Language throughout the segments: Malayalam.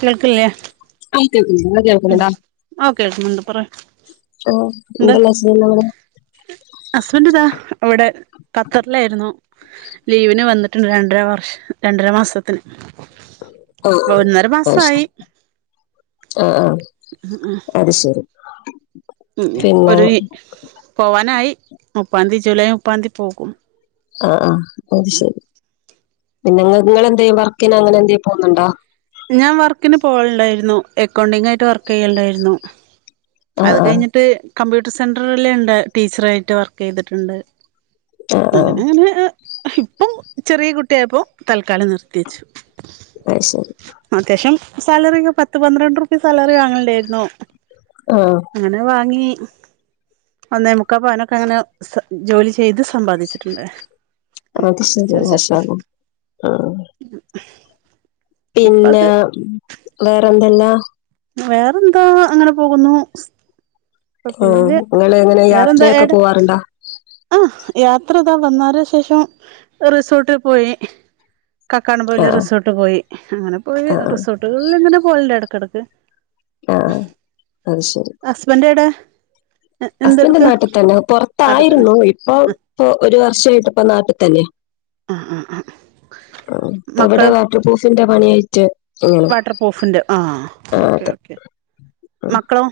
കേൾക്കില്ലേ? ആഹ് കേക്കുന്നുണ്ട്. ഉം കേൾക്കുന്നുണ്ടോ ആ കേൾക്കുന്നുണ്ട് പറ [unintelligible] ഹസ്ബൻറ് ഇതാ ഇവിടെ ഖത്തറിലായിരുന്നു. ലീവിന് വന്നിട്ടുണ്ട് രണ്ടര വർഷം രണ്ടര മാസ ഓഹ് ഓ ശെരി മാസമായി ആഹ് ആഹ് ഉം ഉം അത് ശരി. പിന്നെ ഒരു പോവാനായി മുപ്പാന്തി ജൂലൈ മുപ്പാന്തി പോകും. ആ ആ അത് ശരി പിന്നെ ഇങ്ങെളെന്തെ വർക്കിനങ്ങനെ എന്തേലും പോവുന്നുണ്ടോ? ഞാൻ വർക്കിന് പോകലുണ്ടായിരുന്നു എക്കൗണ്ടിംഗ് ആയിട്ട് വർക്ക് ചെയ്യൽണ്ടായിന്നു. ആ അത് ആ കഴിഞ്ഞിട്ട് കമ്പ്യൂട്ടർ സെന്ററില്ലേ ഇണ്ട് ടീച്ചറായിട്ട് വർക്ക് ചെയ്തിട്ടുണ്ട്. ആ ആ അങ്ങനെ അങ്ങനെ ഇപ്പം ചെറിയ കുട്ടിയായപ്പോ തൽക്കാലം നിർത്തി വെച്ചു. അയ് ശെരി. അത്യാവശ്യം സാലറി ഒക്കെ പത്ത് പന്ത്രണ്ട് ഉറുപ്യ സാലറി വാങ്ങൽണ്ടായിരുന്നു. ആഹ് അങ്ങനെ വാങ്ങി. ഒന്നേമുക്കാ പവനൊക്കെ അങ്ങനെ ജോലി ചെയ്ത് സമ്പാദിച്ചിട്ടുണ്ട്. അത് ശെരി ചോദിച്ച മാഷാ അള്ളാ ആഹ് ഇപ്പ പിന്നെ അത് വേറെന്തെല്ലാ? വേറെന്താ അങ്ങനെ പോകുന്നു. ആഹ് കൊഴപ്പൊന്നുല്ല ഇങ്ങള് എങ്ങനെ യാത്രയൊക്കെ പോവാറുണ്ടാ? ആഹ് യാത്ര ഇതാ വന്നാരെ ശേഷം റിസോർട്ടി പോയി. കക്കാടം ആ പൊയില് റിസോർട്ട് പോയി അങ്ങനെ പോയി ആ ആ റിസോർട്ടുകളിൽ ഇങ്ങനെ പോവല്ണ്ട് എടക്കെടക്ക്. ആ അത് ശരി ഹസ്ബൻഡ് എവിടെ? ഹസ്ബൻഡ് നാട്ടി തന്നെ തന്നെ പൊറത്തായിരുന്നു ഇപ്പൊ ഇപ്പൊ ഒരു വർഷായിട്ട് ഇപ്പ നാട്ടി തന്നെ. ആ ആ ആ അഹ് ഇപ്പ മക്കൾ ഇവിടെ വാട്ടർ പ്രൂഫിന്റെ പണിയായിട്ട്. ഇങ്ങനെ വാട്ടർപ്രൂഫിന്റെ ആ ആ ഓക്കെ അതെ ഓക്കെ ഉം. മക്കളോ?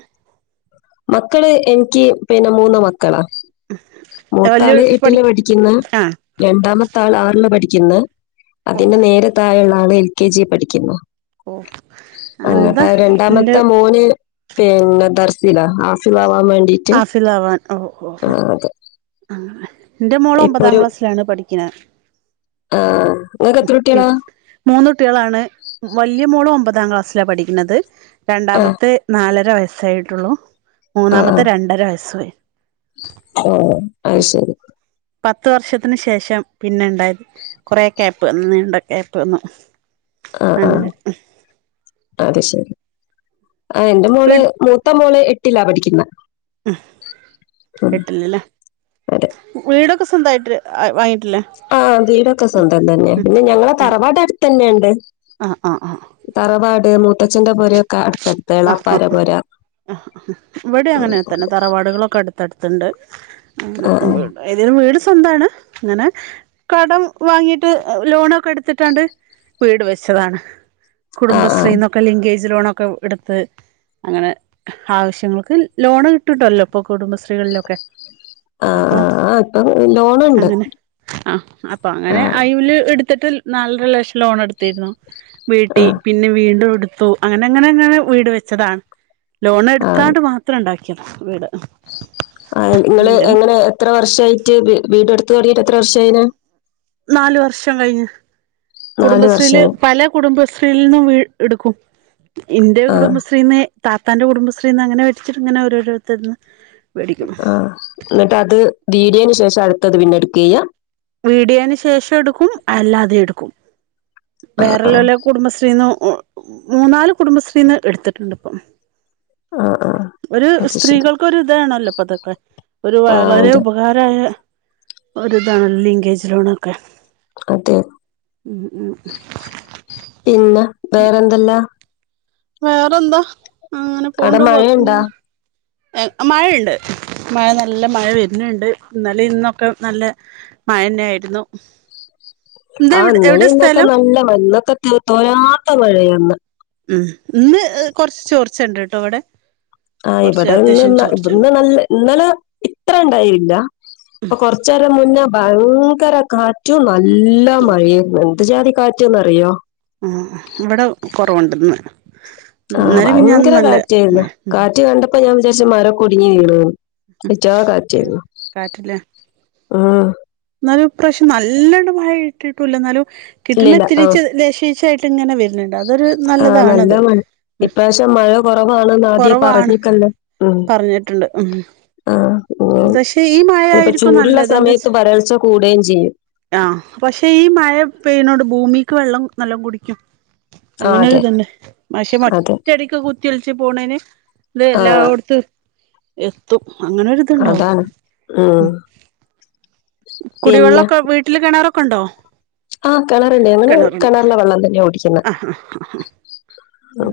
മക്കള് എനിക്ക് പിന്നെ മൂന്ന് മക്കളാ. [unintelligible] മൂത്താള് എട്ടില് പഠിക്ക പഠിക്കുന്ന്. ആ രണ്ടാമത്തെ ആൾ ആറില് പഠിക്കുന്ന്, ഓ അതിന്റെ നേരത്തായെ ഉള്ള ആള് എൽ കെ ജി പഠിക്കുന്നു. ഓ അങ്ങപ്പ എന്താ എന്റെ രണ്ടാമത്തെ മോന്. പിന്നെ ദർസിലാ ഹാഫിളാവാൻ വേണ്ടി. ഹാഫിളാവാൻ ഓഹ് ഓഹ് ഓഹ് അങ്ങനെ. എന്റെ മോള് ഇപ്പൊ ഒമ്പതാം ഒരു ക്ലാസ്സിലാണ് പഠിക്കുന്നത്. ആ നിങ്ങൾക്ക് എത്ര കുട്ടികളാ മൂന്നുകുട്ടിയാളാണ് വലിയ മോള് ഒമ്പതാം ക്ലാസ്സില പഠിക്കുന്നത്. ആ രണ്ടാമത്തെ നാലര വയസ്സായിട്ടുള്ളൂ ആ മൂന്നാമത്തെ രണ്ടര വയസ്സുവായി. ആ അത്ശെരി. പത്ത് വർഷത്തിന് ശേഷം പിന്നെ ഇണ്ടായത്. കൊറെ ക്യാപ്പ് വന്നു നീണ്ട ക്യാപ്പ് വന്നു. ആ ആ അങ്ങനെ. അത് ശെരി ആ എന്റെ മോള് വീട് മൂത്ത മോള് എട്ടിലാ പഠിക്കുന്നെ. മം എട്ടിലില്ലേ, അതെ വീടൊക്കെ സ്വന്തമായിട്ട് വാങ്ങിട്ടില്ലേ? ആഹ് വീടൊക്കെ സ്വന്തം തന്നെ. പിന്നെ ഞങ്ങളെ തറവാട് അടുത്ത് തന്നെയുണ്ട്. ആ ആ ആ തറവാട് മൂത്തച്ഛൻന്റെ പോരൊക്കെ അടുത്തടു ആഹ് ആ ആ ഇവിടെ അങ്ങനെ തന്നെ തറ വാടുകളൊക്കെ അടുത്തടുത്ത്ണ്ട് ആഹ് ഏതായാലും വീട് സ്വന്തണ്. ഇങ്ങനെ കടം വാങ്ങീട്ട് ലോണൊക്കെ ഇടുത്തിട്ടാണ്ട് വീട് വെച്ചതാണ്. ആഹ് ആഹ് കുടുംബശ്രീന്നൊക്കെ ലിങ്കേജ് ലോണൊക്കെ എടുത്ത് അങ്ങനെ ആവശ്യങ്ങക്ക് ലോണ് കിട്ടുട്ടല്ലോ ഇപ്പൊ കുടുംബശ്രീകളിലൊക്കെ അപ്പൊ ലോൺ അങ്ങനെ ആ അപ്പൊ അങ്ങനെ അയല് എടുത്ത് ത്ത്ട്ട് നാലര ലക്ഷം ലോൺ എടുത്തിരുന്നു. വീട്ടി ആഹ് പിന്നെ വീണ്ടും എടുത്തു അങ്ങനെ അങ്ങനെങ്ങനെ വീട് വെച്ചതാണ് ലോൺ ആഹ് എടുത്താണ്ട് മാത്രം ഉണ്ടാക്കിയ വീട് ആ നിങ്ങള് ഏതായാലും എങ്ങനെ എത്ര വർഷയിട്ട് വീട് വീട്എട്ത്ത് തൊടങ്ങിട്ട് എത്ര വർഷആയിന് നാലു വർഷം കഴിഞ്ഞ് നാല് കുടുംബശ്രീയില് വർഷം പല കുടുംബശ്രീൽ നിന്ന് എടുക്കും. ഇന്റെ ആഹ് കുടുംബശ്രീനെ താത്താന്റെ കുടുംബശ്രീന്ന് അങ്ങനെ വെടിച്ചിട്ട്ങ്ങനെ ഓരോത്തരുന്ന് ആഹ് എന്നിട്ട് അത് വീടിയന് ശേഷം അടുത്തത് പിന്നെ എടുക്കുക ചെയ്യ വീടിയേന് ശേഷം എടുക്കും അല്ലാതെ എടുക്കും ആഹ് ആഹ് വേറെല്ലോലെ കുടുംബശ്രീന്ന് മൂന്നാല് കുടുംബശ്രീന്ന് എടുത്തിട്ടുണ്ട് ഇപ്പം ആഹ് ആഹ് ഒരു അത് ശരി സ്ത്രീകൾക്കൊ ഇതാണല്ലോപ്പതൊക്കെ ഒരു ആഹ് വളരെ അതെ ഉപ കാരായ ഒരിതാണല്ല ലിങ്കേജ് ലോണൊക്കെ അതെ മം മം പിന്നെ വേറെന്തല്ലാ വേറെന്താ അങ്ങനെ അവടെ പോണ്ട് മഴയുണ്ടാ കൊഴപ്പൊന്നില്ല മഴയണ്ട്. മഴ നല്ല മഴ വരുന്നുണ്ട് ഇന്നാലിം ഇന്നൊക്കെ നല്ല മഴന്നെ ആയിരുന്നു എന്ത ആ എവിടെ ഇന്നലെ എവിടെ ഇന്നൊക്കെ സ്ഥലം നല്ല [unintelligible] തോരാത്ത മഴയാന്ന് ഉം ഇന്ന് കുറച്ച് ചോർച്ച ഉണ്ട് ട്ടോ ഇവിടെ ആഹ് കൊറച്ച് ഇവിടെന്ന് അത്യാവശ്യം ചോർച്ചണ്ട് ഇന്ന് നല്ല ഇന്നലെ ഇത്ര ഉണ്ടായില്ല അപ്പൊ കൊറച്ച നേരം മുന്നേ ഭയങ്കര കാ ഏറ്റവും നല്ല മഴ എന്ത് ജാതി കാറ്റന്നറിയോ ആ ഇവിടെ കുറവുണ്ടന്ന് ആഹ ഭയങ്കര കാറ്റായിരുന്നു കാറ്റ് കണ്ട അപ്പ ഞാൻ വിചാരിച്ച മര കുടുങ്ങി വീണ് ചാ കാറ്റായിരുന്നു കാറ്റില്ല ആഹ് എന്നാലും ഇപ്രാവശ്യം നല്ലണം മഴ കിട്ടിട്ടില്ല എന്നാലും കിട്ടുന്ന ഇല്ലില്ല ആഹ് ഇതിരിച്ച് [unintelligible] എങ്ങനെ വരണ്ട് അതൊരു ആഹ് നല്ല നല്ലതാണത് മഴ ഉം ഇപ്രാവശ്യം മഴ കുറവാണെന്ന് ആദ്യേ കൊറവാണ് പറഞ്ഞിക്കല്ലോ ഉം പറഞ്ഞിട്ടുണ്ട് ഉം ആഹ് ഉം പക്ഷെ ഈ മഴ ഇപ്പൊ ആയിരിക്കും ചൂടുള്ള നല്ലത് എന്താച്ച സമയത്ത് വരൾച്ച കൂടുകയും ചെയ്യും ആഹ പക്ഷെ ഈ മഴ പെയ്യുന്നോട് ഭൂമിക്ക് വെള്ളം നല്ലാം കുടിക്കും ആഹ് അതെ അങ്ങനൊരുതുണ്ട് പക്ഷേ അതെ ഒറ്റടിക്ക് കുത്തി ഒലിച്ച് പോണേന് ഇത് ആഹ് എല്ലായിടത്തും എത്തും അങ്ങനെരു അതാണ് ഉം പിന്നെ കുടിവെള്ളമൊക്കെ വീട്ടില് കിണറൊക്കെ ഉണ്ടോ ആഹ് കിണറുണ്ടേ ഞങ്ങള് കണറിലെ വെള്ളം തന്നെയ കുടിക്കുന്നത് ആ ആ ആ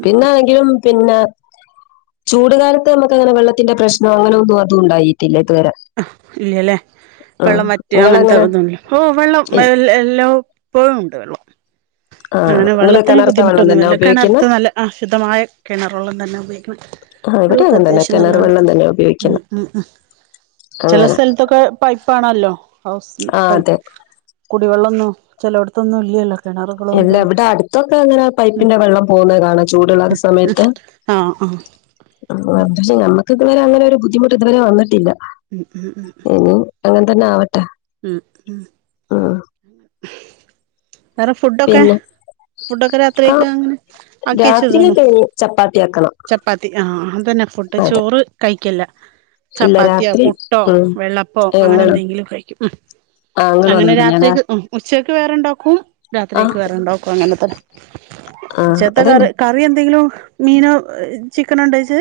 പിന്നാണെങ്കിലും പിന്നെ ചൂട് കാലത്ത് നമുക്ക് അങ്ങനെ വെള്ളത്തിന്റെ പ്രശ്നോ അങ്ങനെൊന്നും അതും ഉണ്ടായിട്ടില്ല ഇതുവരെ ഇല്ലല്ലേ ആഹ് വെള്ളം മറ്റ് അങ്ങനത്തെ നിങ്ങളെങ്ങനെ ഇതുംല്ലോ ഓ വെള്ളം എല്ലാം ഇപ്പോഴും ഉണ്ട വള്ളോ ആഹ് അങ്ങനെ നിങ്ങള് വെള്ളത്തിന് കിണറത്തെ വെള്ളം തന്നെ ബുദ്ധിമുട്ടൊന്നുമല്ല ഉപയോഗിക്കുന്നെ കിണറത്ത് നല്ല അ ശുദ്ധമായ കിണർ വെള്ളം തന്നെ ഉപയോഗിക്കണം ആഹ് ഇവിടെ വെള്ളൊക്കെ അങ്ങനെ തന്നെ അത്യാവശ്യം കിണർ നല്ലോണ്ട് വെള്ളം തന്നെ ഉം ഉപയോഗിക്കുന്നെ ഉം ഉം ചില അങ്ങനെ സ്ഥലത്തൊക്കെ പൈപ്പാണല്ലോ ഹൗസ് ആഹ് പൈപ്പ് അതെ കുടിവെള്ളൊന്നും ചെലോട്ത്തൊന്നും ഇല്ലല്ലോ കിണറുകളൊന്നും അല്ല തോന്നും ഇവടെ അടുത്തൊക്കെങ്ങനെ പൈപ്പിന്റെ വെള്ളം പോകുന്ന കാണാം ചൂടുള്ള സമയത്ത് ആഹ് പക്ഷെ നമുക്ക് ഇതുവരെ അങ്ങനെരു ബുദ്ധിമുട്ട് ഇതുവരെ വന്നിട്ടില്ല ഉം ഉം ഉം ഉം അങ്ങനെ തന്നെ ആവട്ടെ ഉം ഉം വേറെ ഫുഡൊക്കെ പിന്നെ ഫുഡൊക്കെ ആഹ് രാത്രിയൊക്ക ങ്ങനെ ആക്കി വെച്ചതാണോ രാത്രിയിലൊക്കെ ഇനി ചപ്പാത്തി ആക്കണം ചപ്പാത്തി ആഹ് അതന്നെ ഫുഡ് അതെ ചോറ് കഴിക്കില്ല ഇല്ല ചപ്പാത്തിയോ രാത്രി പുട്ടോ ഉം വെള്ളപ്പോ ഞങ്ങളും അങ്ങനെന്തെങ്കിലും കഴിക്കും ഉം ആങ്ങളും അങ്ങനെ തന്നെയാണ് രാത്രിക്ക് ഉം ഉച്ചക്ക് വേറെണ്ടാക്കും ആ രാത്രിയക്ക് വേറെണ്ടാക്കും അങ്ങനത്തെ ആ അതന്നെ ഉചേത്തക്കറി കറി എന്തെങ്കിലും മീനോ ചിക്കനോ ഉണ്ടച്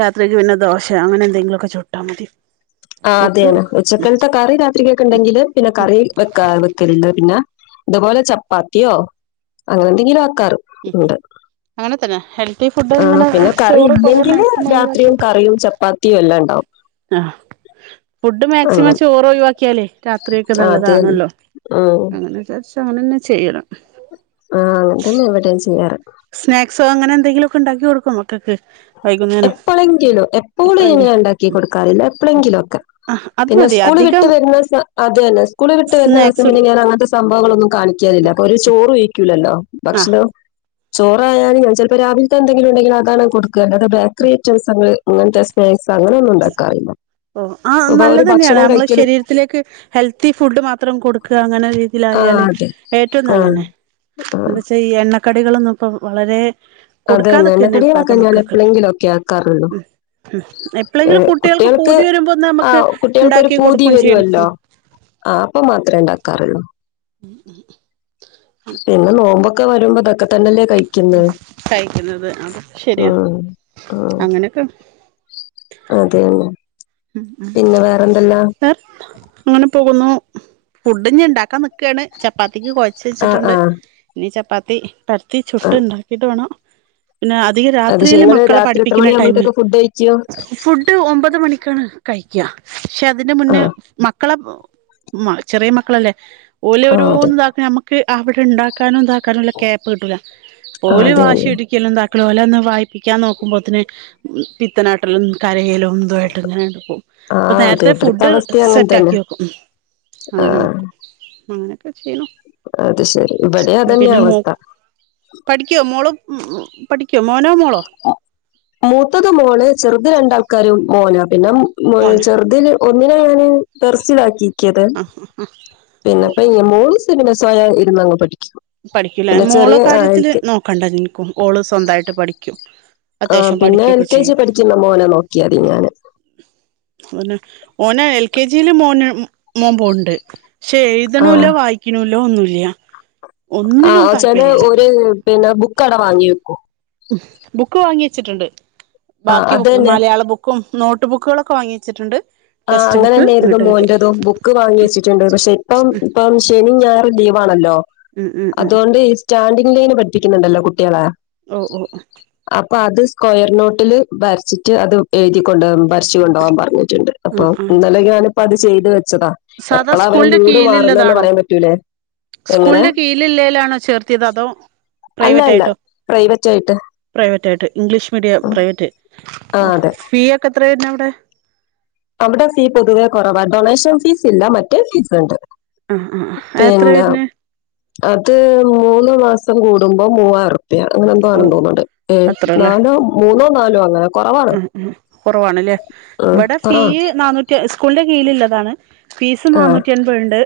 രാത്രിയ്ക്ക് പിന്നെ ദോശ അങ്ങനെ എന്തെങ്കിലുക്കെ ചുട്ടാൽ മതി ആ ഫുഡ് അതെയെനെ ഉച്ചക്കൽത്തെ കറി രാ ത്രിക്ക്‌ ണ്ടെങ്കില് പിന്നെ കറി വെക്ക വെക്കലില്ല പിന്നെ ഇതുപോലെ ചപ്പാത്തിയോ അങ്ങനെന്തെങ്കിലും വെക്കാറ്ണ്ട് അങ്ങനെ തന്നെ ഹെൽത്തി ഫുഡ് ആ ഇങ്ങനെ പിന്നെ കറി ചോറ് കൊറേ ഇല്ലെങ്കില് മാക്സിമം ഒഴിവാക്കി രാത്രിയും കറിയും ചപ്പാ ത്തിയും എല്ലാണ്ടാവും ആഹ് ഫുഡ് മാക്സിമം അങ്ങനെ ചോറൊഴിവാക്കിയാല് രാത്രിയൊക്കെ ആ അത് തന്നെ നല്ലതാണല്ലോ ഉം അങ്ങനെ വിചാരിച്ച് അങ്ങനെന്നെ ചെയ്യണ് ആ അങ്ങൻ തന്നെ ഇവടേംചെയ്യാറ് സ്നാക്സോ അങ്ങനെന്തെങ്കിലൊക്കെണ്ടാക്കി കൊടുക്കോ മക്കക്ക് എപ്പളെങ്കിലും എപ്പോളുംങ്ങനെ ണ്ടാക്കി കൊടുക്കാറില്ല എപ്പളെങ്കിലൊക്കെ ആ അത് പിന്നെ മതി സ്കൂള് വിട്ട് അധികം വരുന്നസ അത് അന്നെ സ്കൂള് വിട്ട് വരുന്ന സ്നാക്സ് ദിവസം പിന്നെ കൊടുക്ക ഞാൻ അങ്ങൻത്തസ് സംഭവങ്ങളൊന്നും കാണിക്കാലില്ല അപ്പൊ ഒരു ചോറു വെയ്ക്കൂലല്ലോ ആ ഭക്ഷണം ചോറായാല് ഞാൻ ചെൽപ്പൊ രാവിൽത്തെന്തെങ്കിലും ഉണ്ടെങ്കിൽ അതാണ് കൊടുക്ക അല്ലാതെ ബേക്കറി ഐറ്റംസങ്ങൾ ഇങ്ങനത്തെ സ്നാക്സ് അങ്ങനൊന്നും ഉണ്ടാക്കാറില്ല ഇപ്പൊ അവര് ഭക്ഷണം കഴിക്കല് ഇതിലേക്ക് ഹെൽത്തി ഫുഡ് മാത്രം കൊടുക്ക അങ്ങനൊരു ആ ഇതിലായാല് അതെ ഏറ്റവും ആ നല്ലതന്നെ ആ എന്താച്ചാ ഈ എണ്ണക്കടികളൊന്നും ഇപ്പ വളരെ അതെ തന്നെ കൊടുക്കാതൊക്കെന്നെ ഇപ്പത എണ്ണക്കടികളൊക്കെ ഞാൻ മക്കൾക്ക് എപ്പോഴെങ്കിലും ഒക്കെ ആക്കാറുള്ളൂ ഉം ഉം എ ഏ, ല്ലെങ്കിലും കുട്ടിൾക്ക് കുട്ടികൾക്ക് പൂതി വരുമ്പൊ ആ നമുക്ക് കുട്ടികൾക്ക് ഒരു ഇണ്ടാക്കി പൂതി കൊടുക്കും ചെയ്യണം വരുമല്ലോ ആ അപ്പം മാത്രേ ഇണ്ടക്കാറുള്ളൂ [inaudible] പിന്നെ നോമ്പൊക്കെ വരുമ്പോതൊക്കെ തന്നെല്ലേ കഴിക്കണ്ട് കഴിക്കുന്നത് അ ആ ആ അതന്നെ എ ഇങ്ങനെ പോകുന്നു ഫുഡിഞ്ഞ് ണ്ടാക്കാന്ന് ക്കാണ് ചപ്പാത്തിക്ക് കൊഴച്ച് ആ വെച്ചിട്ടുണ്ട് ആ ഇനി ചപ്പാത്തി പരത്തി ആ, ചുട്ട് ഇണ്ടാക്കിട്ട് വേണം പിന്നെ അത് ശരി അധികരാത്രിയില് നിങ്ങള് മക്കളെ രാത്രി എത്ര പഠിപ്പിക്ക്‌ണ ടൈമിൽ മണിയാകുമ്പോഴത്തേക്ക് ഫുഡ് കഴിക്കോ ഫുഡ് ഒമ്പത് മണിക്കാണ് കഴിക്ക പക്ഷെ അതിന്റെ ആ മുന്നെ മക്കളെ മ ചെറിയ മക്കളല്ലേ ആ അതെ ഓലോരോന്ന് താക്ക നമക്ക് അവടെണ്ടാ ക്കാനുംതാക്കാനുള്ള ക്യാപ്പ് കിട്ടൂല ആ ഓല് അതെ തന്നെ വാശിടി ക്കലും താക്കലും ഓലൊന്ന് വായിപ്പിക്കാൻ നോക്കുമ്പോത്തിന് പിത്തനാട്ടലും കരയലും തൊ പ്പ ആഹ് നേരത്തെ തിയേറ്റർത്തെ ഫുഡ് അവസ്ഥയും അങ്ങനെ സെറ്റ് തന്നെ ആക്കി വെക്കും അങ്ങനെ ആഹ് നക്കും അങ്ങനെയൊക്കെ ചെയ്യുണു അത് ശരി ഇവടിം അതന്നയ അവസ്ഥ പഠിക്കോ മോളും പഠിക്കോ മോനോ മോളോ മൂത്തത് മോള് ചെറ്ത് രണ്ടാൾക്കാരും മോനാ പിന്നെ മോനാ ചെറ്തില് ഒന്നിനെ ഞാന് ദർസിലാക്കിക്കത് ആഹ് ആഹ് ആഹ് പിന്നെപ്പാ ഇ മോള് സിനിമ സ്വയഇര്ന്നങ്ങ് പഠിക്കും പഠിക്കൂല്ലേ പിന്നെ മോള ചെറിയ ആഹ് എൽ കാര്യത്തില് കെ നോക്കണ്ടാ ഇൻക്കും ഓള് സ്വന്തായിട്ട് പഠിക്കും ഏ അത്യാവശ്യം പിന്നെ എൽ പഠിക്കൊക്കെ കെ ജി ചെയ്യും പഠിക്ക്‌ന്ന മോനെ നോക്കിയാതി ഞാന് ഓന് ഓനെ എൽ കെ ജീല് മോന് മോൻ പോണ്ട് പക്ഷെ എ ആഹ് യ്തൂണുല്ല വായിക്കിണുല്ല ഒന്നുല്ല്യ ആ ഒ ചാല് ഓല് പിന്നെ ബുക്ക് അവടെ വാങ്ങിയേക്കും ബുക്ക് വാങ്ങി വെച്ചിട്ട്ണ്ട് ആഹ് ബാക്കി അത് ബുക്ക് തന്നെ മലയാള ബു ക്കും നോട്ട് ബുക്കുളൊക്കെ വാങ്ങി വെച്ചിട്ട്ണ്ട് ആ അങ്ങനന്നേര്ന്നു മോന്റതും ബുക്ക് വാങ്ങി വെച്ചിട്ട്ണ്ട് പക്ഷെ ഇപ്പം ഇപ്പം ശനി ഞായറും ലീവാണല്ലോ ഉം ഉം ഉം അതൊണ്ട് ഈസ് സ്റ്റാൻഡിങ്ങ് ലൈൻ പഠിപ്പിക്ക്ന്ന്ണ്ടല്ലോ കുട്ട്യേളെ. ഓഹ് ഓഹ്. അപ്പൊ അത് സ്ക്വയർ നോട്ടില് വര്ച്ചിട്ട് അത് എഴുതി കൊണ്ട് ഭര്ച്ച് കൊണ്ടവാൻ പറഞ്ഞിട്ട്ണ്ട്. അപ്പൊ ആ ആ ഇന്നലെ ഞാന്പ്പ അത് ചെയ്ത് വെച്ചതാ. സാധാ എപ്പളാ അവരെ സ്കൂളിന്റെ മൂട് മാറ്ന്നേന്ന് കീഴിലുള്ളതാണോ പറയാൻ പറ്റൂലേ. എങ്ങനെ സ്കൂളിന്റെ കീഴില് ഇല്ലേലാണോ ചേർത്തിയത്? അതോ, അല്ല അല്ല പ്രൈവറ്റായിട്ടോ? പ്രൈവറ്റ് ആയിട്ട് പ്രൈവറ്റ് ആയിട്ട്, ഇംഗ്ലീഷ് മീഡിയം ഉം. പ്രൈവറ്റ്. ആ ഓഹ്. അതെ ഫീ ഒക്കെ എത്ര വെര്നെ അവ്ടെ? അവടെ ഫീ പൊതുവേ കൊറവാ ഡൊണേഷൻ ഫീസ് ഇല്ല. മറ്റേ ഫീസ് ഇണ്ട്. ആഹ് ആഹ്. അഎത്രേ വെര്ന്? അത് മൂന്ന് മാസം കൂടുമ്പം മൂവായുർ പ്പ്യ അങ്ങനെ എന്തോ ഓ ആണെന്ന് തോന്ന്ണ്ട്. ഏഹ് അത്രല്ലേ നാലോ മൂന്നോ നാലോ അങ്ങന. ഉം ഉം കുറവാണ്ല്ലേ. ഉം, ഇവടെ കുറവാ ഫീയ് നന്നൂറ്റി സ്കൂളിന്റെ കീഴ്ല് ഇല്ലതാണ്. ഫീസ് ആ നാന്നൂറ്റി എൻപത് ണ്ട്.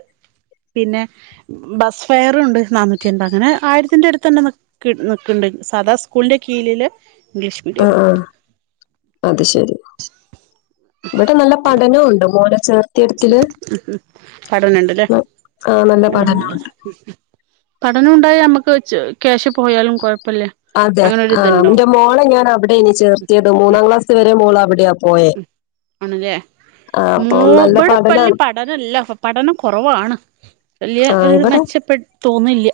പിന്നെ, ബസ് ഫെയറൂണ്ട് നാന്നൂറ്റി എൻപത്. അങ്ങനെ ആയിരത്തിന്റെട്ത്ത്ണ്ട് മ ക്ക് നിക്ക്ണ്ട് സാദാ സ്കൂളിന്റെ കീഴിലില് ഇംഗ്ലീഷ് ആ മീഡിയം. ആ അത് ശെരി. ഇവടെ നല്ല പഠനവൂണ്ട് മോനെ ചേർ ഉം ഉം പഠന്ണ്ട് ല്ലേ. ന- ആ, നല്ല [unintelligible] പഠനമുണ്ട് നല്ലതാ ഉം ഉം പഠന ഉണ്ടായാ നമ്മക്ക് ച് ക്യാഷ് പോയാലും കൊഴ്പ്പല്ല. അതെ. ആഹ് നിന്റെ മോളെ ഞാൻ അവ്ടേനി ചേർത്തിയത്. മൂന്നാം ക്ലാസ് വരെ മോള് അവടെയാ പോയേ. ആണല്ലേ ആഹ് പ്പം മൂ നല്ല ഇവിടെ വല്യ പഠനാണ്. പഠനല്ല പ്പ പഠനം കൊറവാണ്. വല്യ ആ ഒരു ഇവിടെ മെച്ചപ്പെ തോന്നില്ല്യ.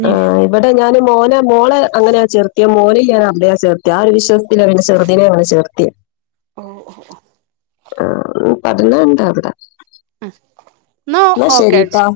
ഇഞ് ഇബടെ ഞാന് മോനെ മോളെ അങ്ങനാ ചേർത്തിയേ മോനിം ഞാൻ അവിടെയാ ചേർത്ത്യേ ആ ഒരു വിശ്വാസ് ത്തിലാ പിന്നെ ചെർതിനെ അവടെ ചേർത്തി. ഓഹ് ഒഹ് ഒഹ് ആഹ് പഠനംണ്ടാവിടെ. അഹ്. ന്നാ ഓക്കെ ട്ടാ